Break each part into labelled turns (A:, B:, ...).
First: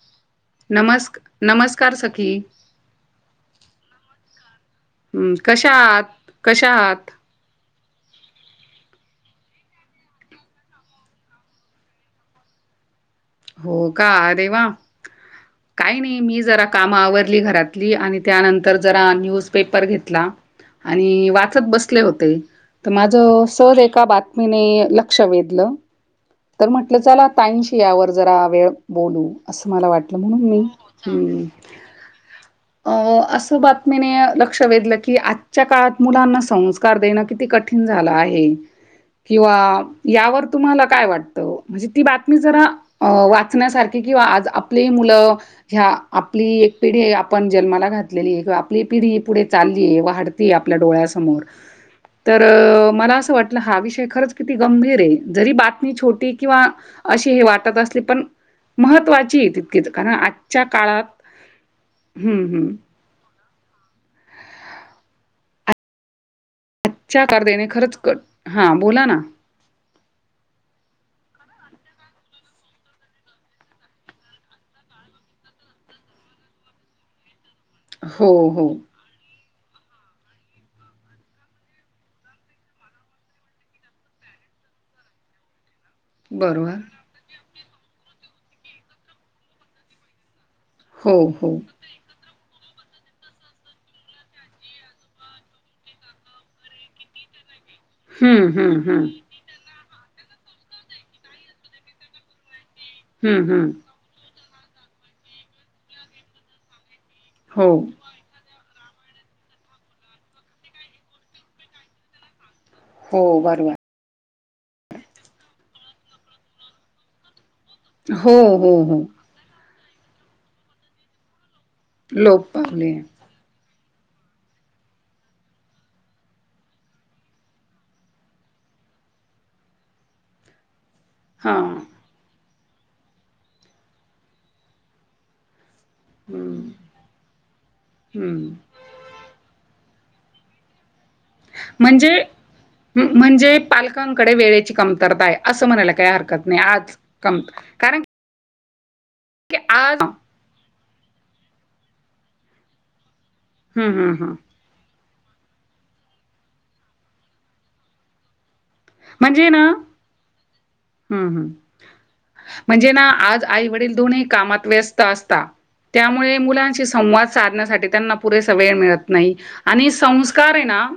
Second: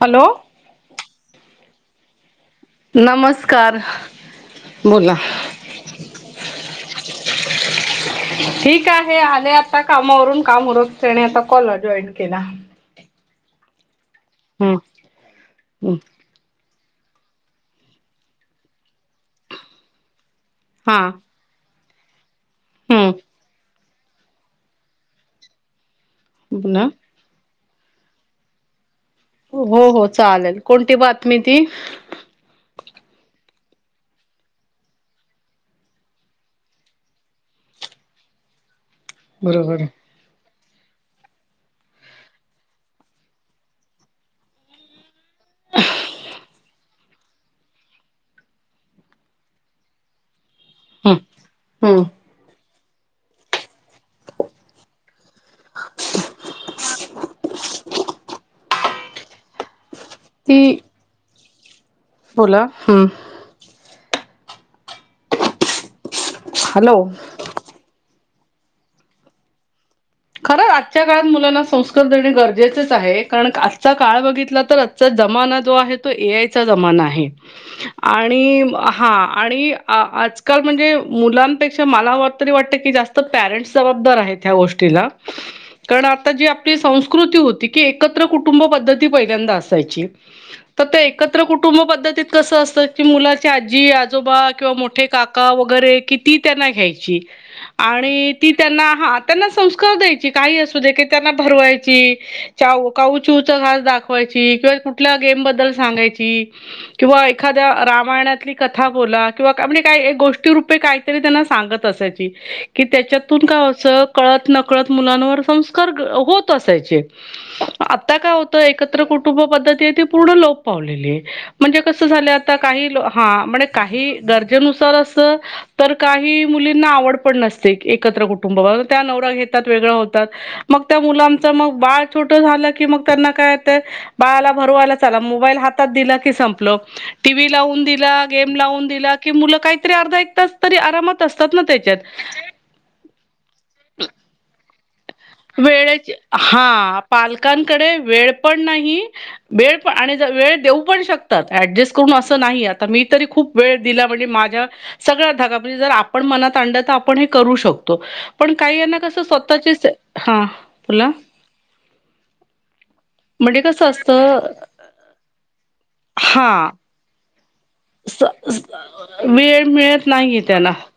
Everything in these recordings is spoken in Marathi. A: हॅलो
B: नमस् नमस्कार सखी,
A: नमस्कार. बोला
B: हम्म कशा आहात कशा आहात.
A: हे आले आता कामावरून काम उरकते आणि आता कॉल जॉईन केला.
B: हो का देवा
A: हम्म
B: काही नाही मी जरा काम आवरली घरातली आणि त्यानंतर जरा न्यूजपेपर घेतला.
A: हा
B: आणि वाचत बसले होते तर माझ
A: हम्म
B: सर एक एका बातमीने लक्ष वेधलं तर
A: बोला
B: म्हटलं चला ताईंशी यावर जरा वेळ बोलू असं
A: हो
B: मला
A: हो
B: वाटलं म्हणून
A: चालेल
B: मी
A: कोणती बातमी
B: हम्
A: ती
B: अ असं बातमीने लक्ष वेधलं की आजच्या काळात मुलांना संस्कार देणं किती कठीण झाला आहे किंवा
A: बरोबर आहे.
B: यावर तुम्हाला काय वाट त म्हणजे ती बातमी जरा अ वाचण्यासारखी किंवा आज आपलेही मुलं ह्या आपली एक पिढी आपण जन्माला घातलेली ये किंवा आपली पिढी पुढे चालली ये वाढ ती आपल्या
A: हम्म
B: डोळ्यासमोर
A: हम्म
B: तर मला असं वाटलं हा विषय खरंच किती गंभीर ये जरी बातमी ती किंवा अशी हे वाटत असली पण महत्त्वाची तितकीच कारण आजच्या
A: ती
B: काळात
A: बोला हम्म हॅलो
B: अच्छाकार देणे खरच क हां बोला ना
A: खरं आजच्या काळात मुलांना संस्कार देणे गरजेचेच आहे कारण आजचा काळ बघितला तर आजचं जमाना जो आहे तो ए आय जमाना आहे
B: हो
A: आणि
B: हो
A: हा आणि आ आजकाल म्हणजे मुलांपेक्षा मला तरी वाटतं की जास्त पॅरेंट्स जबाबदार आहेत. त्या गोष्टीला कारण आता जी आपली
B: बरोबर
A: संस्कृती होती की, एकत्र कुटुंब पद्धती पहिल्यांदा असायची. त ते
B: हो
A: एकत्र
B: हो
A: कुटुंब पद्धतीत कसं अस त मुलाची आजी आजोबा किंवा मोठे काका वगैरे किती त्यांना घ्यायची. आणि
B: हम्म
A: ती
B: हम्म
A: त्यांना
B: हम्म
A: हा त्यांना संस्कार द्यायची काही असू दे की त्यांना भरवायची चाऊ काऊ
B: हम्म
A: चिवचा
B: हम्म
A: घास दाखवायची किंवा कुठल्या गेम बद्दल सांगायची किंवा एखाद्या
B: हो,
A: रामायणातली कथा बोला किंवा काय म्हणजे काय गोष्टी रूपे काहीतरी त्यांना सांगत असायची. कि
B: हो
A: त्याच्यातून का
B: बरोबर.
A: असं कळत न कळत मुलांवर संस्कार ग होत असायचे. आता काय
B: हो,
A: होतं
B: हो,
A: एकत्र
B: हो.
A: कुटुंब पद्धती आहे ती पूर्ण लोप पावलेली आहे. म्हणजे कसं झालंय
B: लोप
A: आता काही
B: पावले.
A: हा म्हणे काही गरजेनुसार अस तर काही मुलींना आवड पण नसते एकत्र कुटुंबावा त्या नवरा घेतात वेगळ होतात मग त्या मुलाचं
B: हां.
A: मग बाळ छोटं झालं की मग त्यांना कायतर बाळाला भरवायला चला मोबाईल हात तात दिला की
B: हं,
A: संपल टीव्ही लावून दिला,
B: हं.
A: गेम लावून दिला मूल काय तरी अर्धा एक तास तरी आरामात असतात ना त्याच्यात
B: म्हणजे म्हणजे पालकांकडे वेळेची कम
A: वेळेची हा
B: कम
A: पालकांकडे
B: कारण
A: वेळ पण नाही
B: की
A: वेळ प
B: आज
A: आणि वेळ देऊ पण शकतात ऍडजस्ट करून असं नाही आता मी तरी खूप वेळ
B: हं,
A: दिला
B: हं,
A: म्हणजे
B: हं.
A: माझ्या सगळ्या धागा म्हणजे जर आपण मनात आणलं तर आपण हे करू शकतो पण काही यांना कस
B: म्हणजे ना
A: स्वतःचेचं हा बोला
B: हं, हं. म्हणजे ना आज
A: म्हणजे
B: आई
A: कसं
B: वडील दोन्ही
A: असतं
B: कामात व्यस्त असता त्यामुळे
A: हा
B: मुलांशी संवाद साधण्यासाठी त्यांना
A: स
B: पुरेसा
A: स
B: वेळ मिळत नाही.
A: वेळ
B: आणि
A: मिळत नाहीये
B: संस्कार ये
A: त्यांना
B: ना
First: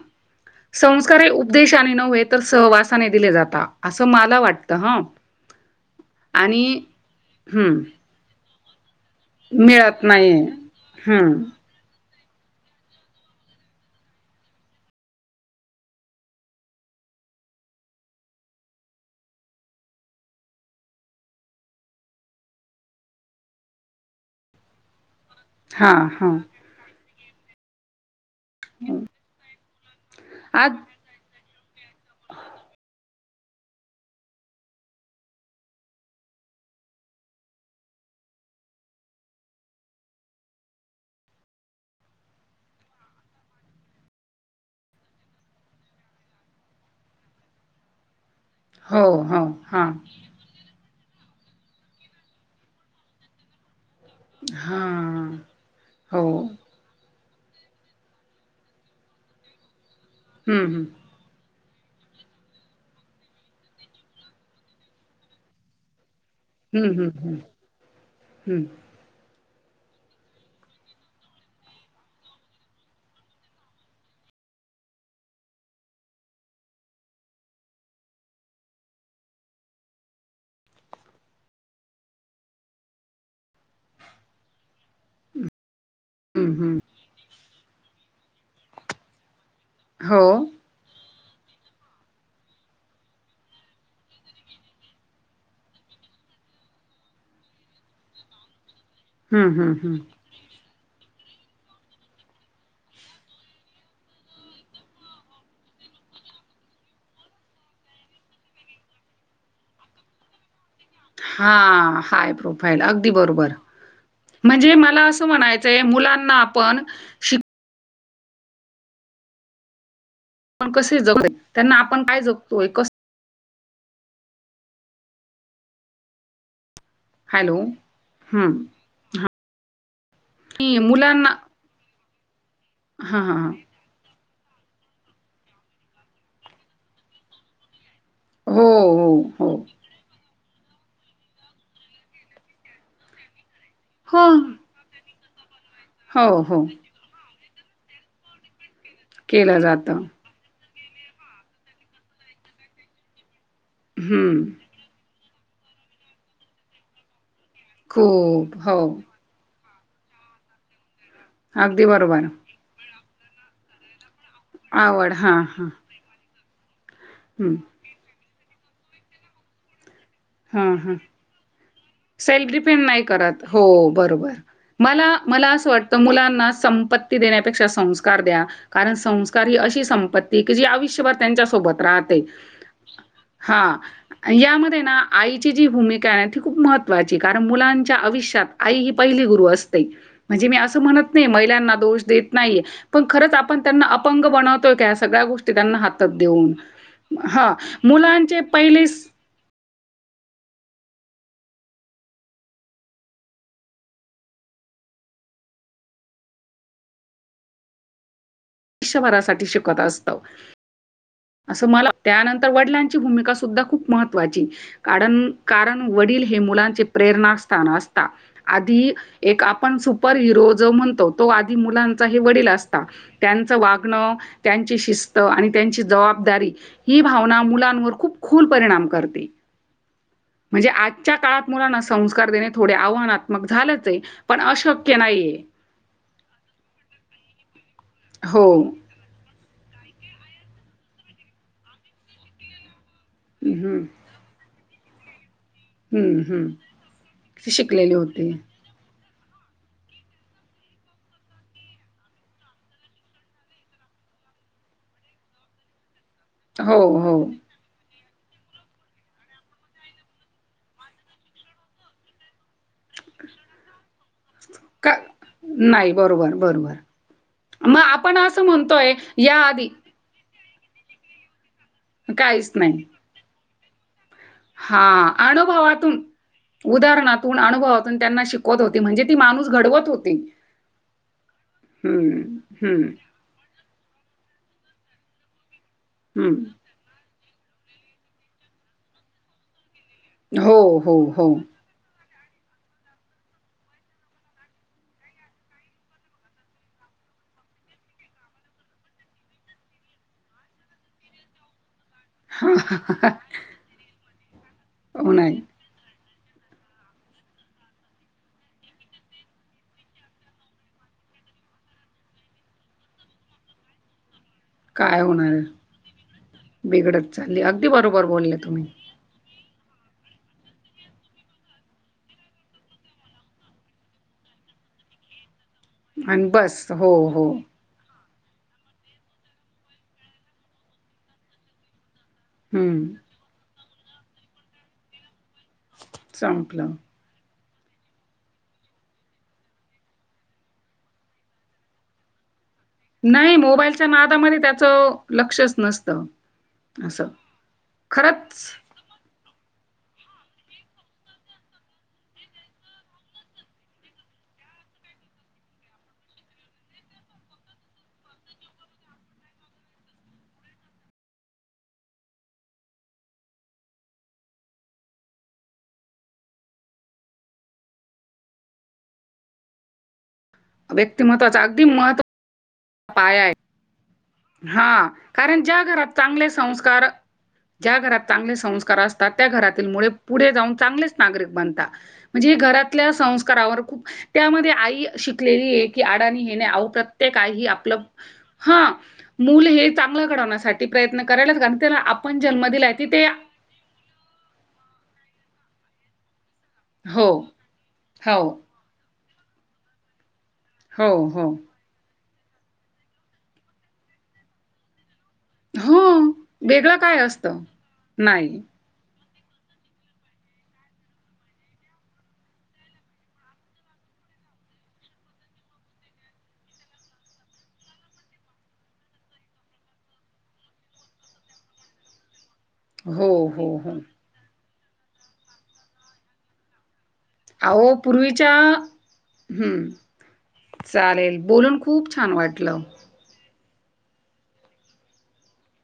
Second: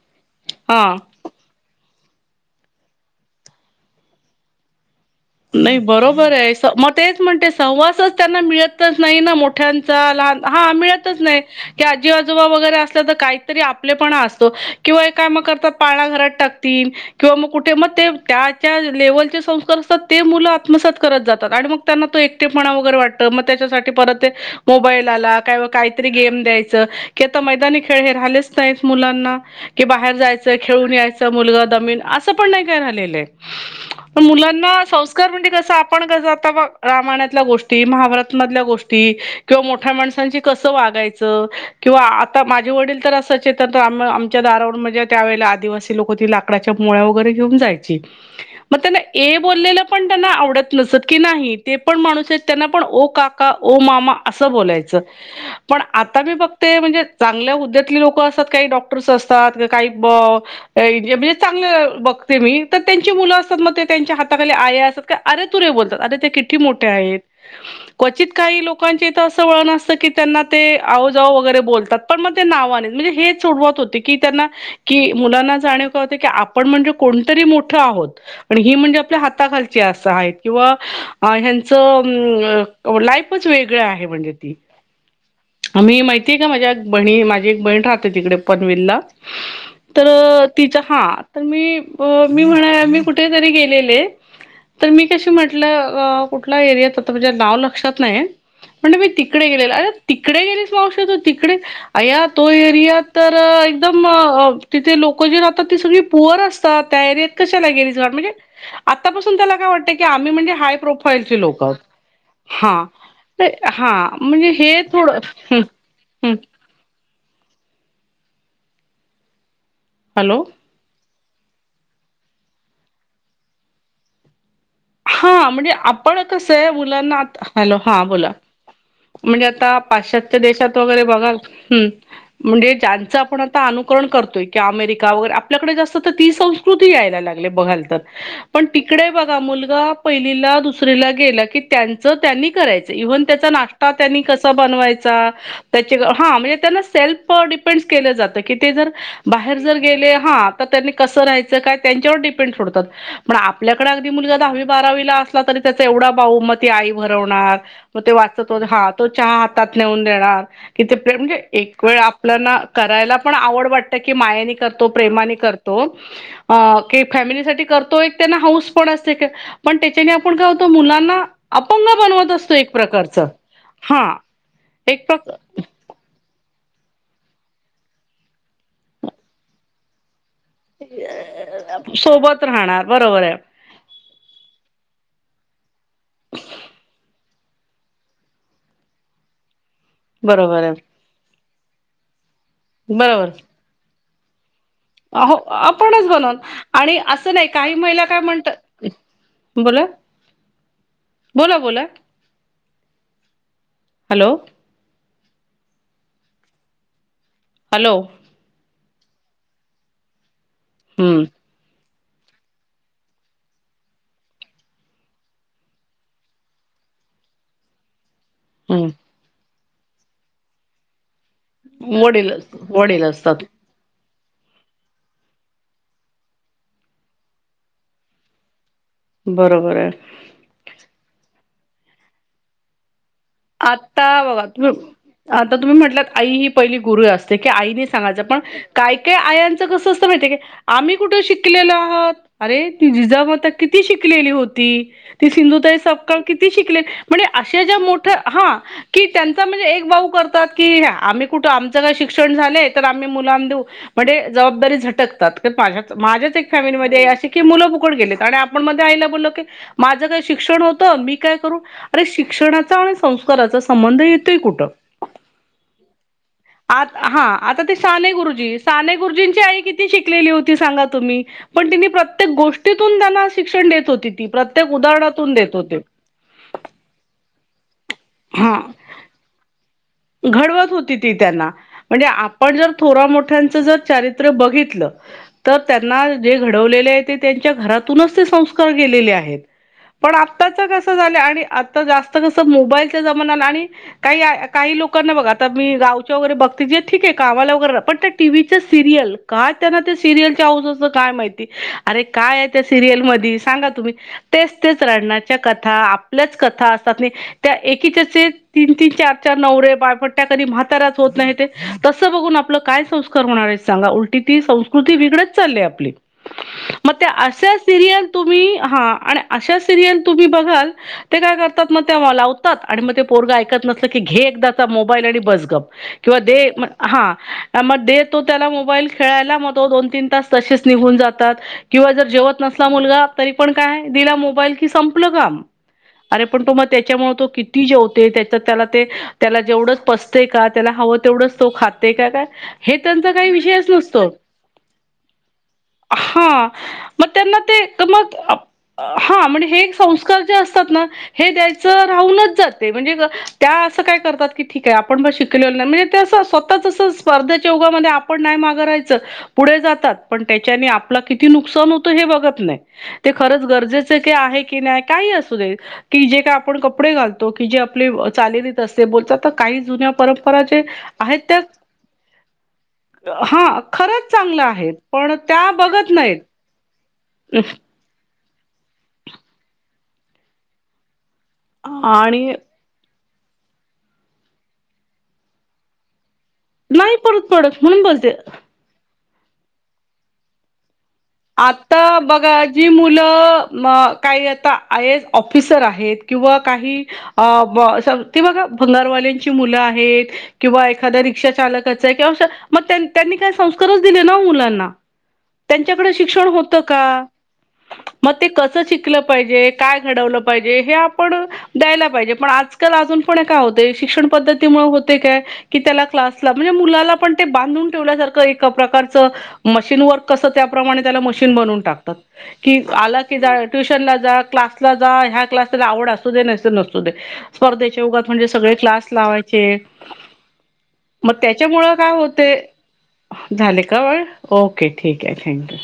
A: हा
B: संस्कार हे उपदेशाने नव्हे तर सहवासाने दिले जाता असं माला वाटतं हं
A: नाही बरोबर ये
B: आणि
A: म तेच म्हणते
B: हं,
A: सहवासच त्यांना मिळत तच नाही ना
B: मिळत
A: मोठ्यांचा
B: नाहीये.
A: लहा हा मिळतच
B: हं,
A: नाही की आ जीआजोबा वगैरे असल्या तर काहीतरी आपले पणा असतो किंवा हे काय मग करतात पाळाणाघरात टाकतील. किंवा मग कुठे मग ते त्याच्या लेवलचे संस्कार असतात ते मुलं आत्मसात करत जातात आणि मग त्यांना तो एकटेपणा वगैरे वाटत मग त्याच्यासाठी परत ते मोबाईल झाला काय म
B: हां,
A: कायतरी
B: हां.
A: गेम द्यायच की आता मैदानी खेळ हे राहलेच नाय मुलांना की बाहेर जायचं
B: आज
A: खेळून यायचं मुलगा दमेल असं पण नाय काय राहिलेलंय. पण मुलांना संस्कार म्हणजे कस आपण कस आता ब रामायणातल्या गोष्टी महाभारतमधल्या गोष्टी किंवा मोठा माणसांची कसं वागायच किंवा आता माझे वडील तर असचे तर आम आमच्या दारावरून म्हणजे त्यावेळेला आदिवासी लोक ती लाकडाच्या मुळ्या वगैरे घेऊन जायची. मग त्यांना
B: हो,
A: ए
B: हो.
A: बोललेलं
B: हां,
A: पण त्यांना आवडत नस की नाही ते पण माणूस आहेत त्यांना पण ओ काका ओ मा अस बोलायच
B: हां.
A: पण
B: हो.
A: आता मी बघते म्हणजे, चांगल्या हुद्यातली लोकं असतात, काही डॉक्टर्स असतात, काहीज
B: हं, हं.
A: म्हणजे चांगलं बघते मी तर त्यांची मुलं असतात मग ते त्यांच्या हाताखाली आया असत का अरे तुरे बोलतात अरे किती मोठे
B: हं, हं,
A: आहेत,
B: हं.
A: कवचित
B: हं,
A: काही लोक त की त्यांना ते आओजऊ वगैरे बोलतात पण मग ते नावाने म्हणजे हे सोडवत होते की कि मुलांना जाणीव राहूदे कि आपण म्हणजे कोणी तरी मोठं आहोत. खाल अस आहेत किंवा ह्यांच लाईफच वेगळ आहे म्हणजे ती
B: [unintelligible]
A: आ मी माहितीये का
B: हं,
A: माझ्या
B: हं.
A: बहिणी माझी एक बहीण राहते तिकडे पनवेलला, तर
B: हो.
A: तिच हा तर मी मी म्हणा मी कुठेेतरी गेलेले, तर मी कशी म्हटलं कुठल्या एरियात आता म्हणजे नाव लक्षात नाही. म्हणे मी तिकडे
B: हं, हं,
A: गेलेला अरे
B: हं.
A: तिकडे गेली मावशी तिकडे अ तो एरिया तर एकदम तिथे लोक जे राहतात ती सगळी बोर असतात, त्या एरियात कशाला गेली आतापासून त्याला काय वाटतं कि आम्ही म्हणजे प्रोफाईलछे लोक
B: हां, हाय
A: ह
B: प्रोफाईल. अगदी बरोबर.
A: हा म्हणजे हे
B: मला
A: थोड
B: असं म्हणायचंय मुलांना आपण
A: हॅलो
B: आपण कसे जगते, त्यांना आपण काय जगतोय, कस
A: हा म्हणजे आपण कसं आहे मुलांना हॅलो हा बोला.
B: हं.
A: म्हणजे आता पाश्चातच्या देशात
B: की
A: वगैरे
B: मुलांना
A: बघाल ह् म्हणजे ज्यांचं
B: हां, हां,
A: आपण
B: हां.
A: आता अनुकरण करतोय. कि अमेरिका वगैरे आपल्याकडे जास्त तर ती संस्कृती यायला लागले बघाल तर.
B: हो,
A: पण तिकडे बघा
B: हो, हो.
A: मुलग पहिला दुसरीला गेलं की त्यांच त्यांनी करायचं इव्हन त्याचा नाश त्यांनी
B: हो,
A: कस बनवायचा, त्याची
B: हो,
A: म्हणजे
B: हो.
A: हा सेल्फ डिपेंड्स केल जात कि ते जर बाहेर
B: केलं
A: जर
B: जातं.
A: गेले ह तर त्यांनी कस राहायचं काय त्यांच्यावर डिपेंड सोडतात. पण आपल्याकडे अगदी मुलगा
B: हं.
A: दहावी, बारावीला असला तरी त्याचा एवढा बाऊ म ती आई बनवणार, मग ते वाचत
B: खूप
A: वगैरे
B: हो
A: हा तो चहा हातेऊून देणार किते प्रे म्हणजे
B: अगदी
A: एक वेळ
B: बरोबर
A: आपल्याना करायला पण आवड वाटते. की मायानी करतो,
B: आवड
A: प्रेमानी
B: हां, हां.
A: करतो,
B: हं,
A: फॅमिलीसाठी करतोय त्यांना हऊस पण असते पण आपन काय होत,
B: हां, हां.
A: मुलांना अपंग बनवत
B: सेल्फ
A: असतो एक
B: डिपेंड नाही
A: प्रकारच
B: करत. हो,
A: हा
B: बरोबर.
A: एक प्रक
B: मला अस वाटत मुलांना ती देण्यापेक्षा संस्कार द्या, कारण संस्कार ही अशी सपंती क जी आयुष्यभर त्यांच्या सोबत राहते,
A: सोबत राहणार बरोबर आहे
B: हा. यामध्ये ना आईची जी भूमिका आहे, ती खूप महत्त्वाची, कारण मुलांच्या आविष्यात आई ही पहिली गुरु अस म्हणजे मी
A: बरोबर
B: असं
A: आहे
B: म्हणत नाही, महिलांना दोष देत नाही, पण
A: बरोबर
B: खरंच आपण त्यांना अपंग बनवत सगळ्या
A: हो
B: गोष्टी त्यांना
A: आपणच
B: हातात
A: बनव
B: देऊन,
A: आणि असं नाही
B: ह
A: काही महिला काय
B: मुलांचे
A: म्हणतात
B: पहिले
A: बोला. बोला बोला. हॅलो. हॅलो.
B: युष्यभरासाठी शिकत असतं.
A: हम्म
B: असं मला त्यानंतर वडिलांची भूमिका सुद्धा खूप महत्त्वाची, कारण कारण वडील हे मुलांचे प्र रणास्थान असतात, आधी
A: हम्म
B: एक आपण सुपर हिरो जो म्हणतो तो आधी मुलांचा हे वडील असता,
A: वडील असतात
B: त्यांच वागणं, त्यांची शिस्त, आणि त्यांची जबाब दारी ही भावना मुलांवर खूप खुल परिणाम करते
A: बरोबर आहे
B: म्हणजे आजच्या काळात मुलांना संस्कार देणे थोडे आव्हना
A: आता [unintelligible] आता तुम्ही म्हटलात आई ही पहिली गुरु असते की आईने सांगायचं पण
B: हो.
A: काय काय आयांचं कसं अस माहितीय आम्ही कुठं शिकलेलो आहात. अरे ती जिजामाता
B: हं,
A: किती
B: हं.
A: शिकलेली होती? ती सिंधुताई सवकाळ
B: हं, हं.
A: किती शिकले म्हणजे
B: ती
A: अशा ज्या
B: शिकलेली
A: मोठ्या
B: होती
A: हा की त्यांचा म्हणजे एक भाऊ करतात की, आम्ही कुठं, आमचं काय शिक्षण झाले तर आम्ही मुलांना देऊ म्हणजे जबाबदारी झटकतात माझ्या माझ्याच एक
B: हो
A: फॅमिलीमध्ये
B: हो
A: असशी की मुलं बकड गेले आणि आपण मध्ये आईला बोलल की, माझं काय शिक्षण होतं, मी काय करू? अरे शिक्षणाचा संस्काराचा संबंध येत
B: का नाही बरोबर बरोबर
A: आ हा आता ते
B: मग
A: साने
B: आपण असं
A: गुरुजी
B: म्हणतोय
A: साने
B: या
A: गुरुजींची आई
B: आधी
A: किती शिकलेली होती सांगा तुम्ही. पण तिनी प्रत्येक
B: काहीच नाही
A: गोष्टीतून त्यांना शिक्षण देत होती. ती प्रत्येक
B: हा
A: उदाहरणातून देत होते.
B: अनुभवातून उदाहरणातून अनुभवात त्यांना
A: हा
B: शिकवत होते. म्हणजे ती माणूस घडवत हो
A: घडवत होती ती त्यांना. म्हणजे
B: हम्म
A: आपण जर
B: हम्म
A: थोरामोठ्यांच जर चारी रित्र बघितल तर त्यांना जे
B: हम्म
A: घडवले ते त्यांच्या घरातूनच ते संस्कार गेलेले आहेत. पण आताच
B: हो
A: कस
B: हो
A: झालं
B: हो
A: आणि आता जा कस मोबाईलच्या जमाना्याला आणि काही काही लोकांना बघा आता मी गावच्या वगैरे बघते ज ठीक आहे कामा वगर पण टीव्हीचं सिरियल का त्यांना ते सिरियलच्या औजच काय माहिती. अरे काय आहे
B: हा,
A: त्या
B: हा.
A: सिरियल मध्ये सांगा तुम्ही तेच तेच
B: हो
A: रडण्याच्या
B: नाही
A: कथा आपल्याच कथा असतात त्या एकीच्याचे तीन तीन चार ते नवरे बायपट्ट्या कधी म्हातऱ्यात होत नाही ते तस बघून आपलं काय संस्कार होणार हे सांगा ती संस्कृती
B: काय
A: बिघडत
B: होणार
A: चालली आपली. म ते
B: बिघडत चालली
A: आशा
B: अगदी बरोबर
A: सिरीयल
B: बोलले
A: तुम्ही हा आशा सिरियल तुम्ही बघाल ते काय करतात मग त्या लावतात आणि मग ते पोरग ऐकत नस की घे एकदा मोबाईल आणि बस गप किंवा
B: आणि
A: दे
B: बस हो हो
A: हा मग त्याला मोबाईल खेळायला. म तो दोन तीन तास तसेच निघून जातात. जेवत नसला
B: हम्म
A: मुलगा, तरी पण काय, दिला मोबाईल कि संपलं काम अरे पण तो मग
B: संपलं
A: त्याच्यामुळे तो किती जेवते त्याच्या त्याला ते त्याला जेवढंच पसते का त्याला हवं तेवढंच तो खाते का काय हे त्यांचा काही
B: नाही
A: विषयच
B: मोबाईलच्या
A: नसतो.
B: नादामध्ये त्याचं लक्षच नसतं
A: हा मग
B: असं
A: त्यांना ते मग
B: खरंच
A: हा हे संस्कार जे असतात ना हे द्यायच राहूनच जाते म्हणजे त्या असं काय करतात की ठीक आहे आपण ब शिकले नाही म्हणजे त्यां स्वतःच असं स्पर्धेच्या युगामध्ये आपण नाही मग राहायचं पुढे जातात पण त्याच्याने आपल किती नुकसान होत हे बघत नाही ते खरं गरजेचे की आहे की नाही काहीही असुदे की जे काय आपण कपडे घालतो की जे आपले चालली असते बोलतात तर काही जुन्या परंपरा जे आहेत त्या
B: व्यक्तिमत्वाचा अगदी महत्वाचा
A: हा खर
B: हा कारण ज्या घरात
A: नाहीत
B: चांगले संस्कार ज्या घरात चांगले संस्कार असतात त्या घरातील मु पुढे जाऊन चांगलेच ब
A: आणि
B: म्हण घरातल्या खप त्या आई शिकलेली आहे की अड
A: नाही परत
B: प्र्ये
A: पडत
B: आपलं
A: म्हणून बोलते
B: ह चांगण्या
A: आता बघा जी
B: की ते
A: मुलं काय आता िसर आहेत किंवा काही
B: हो, हो,
A: बघा भंगारवाल्या किंवा
B: हो, हो.
A: एखािका चालक क मग त्यांनी काही संस्कारच दिले ना मुलांना
B: हो,
A: शिक्षण होत
B: वेगळं
A: का
B: काय असतं?
A: मग ते
B: नाही.
A: कस श काय घड पाजे आपण द्यायला पाहिजे पण आजल अजय हो श्षण पती हो काय क त्या क्लासला म्हणजे मु पण बांधून ठेवल्याार प्रकार मशीन वर कस त्याप्रमाणे प्रमाणे त्याला मशीन बनवून टाकतात. की आला
B: हो,
A: की
B: हो, हो.
A: ट्युशनला जा क्लास जा ह्या कलासला आवड असू दे नसु
B: अहो
A: स्पर्धेच्या युगात म्हणजे सगळे
B: पूर्वीच्या
A: क्लास लावायचे.
B: हं,
A: मग
B: चालेल. बोलून
A: त्याच्यामुळ काय
B: खूप छान
A: होतय
B: वाटलं.
A: झाले का वळ ओके, ठीक आहे, थँक्यू.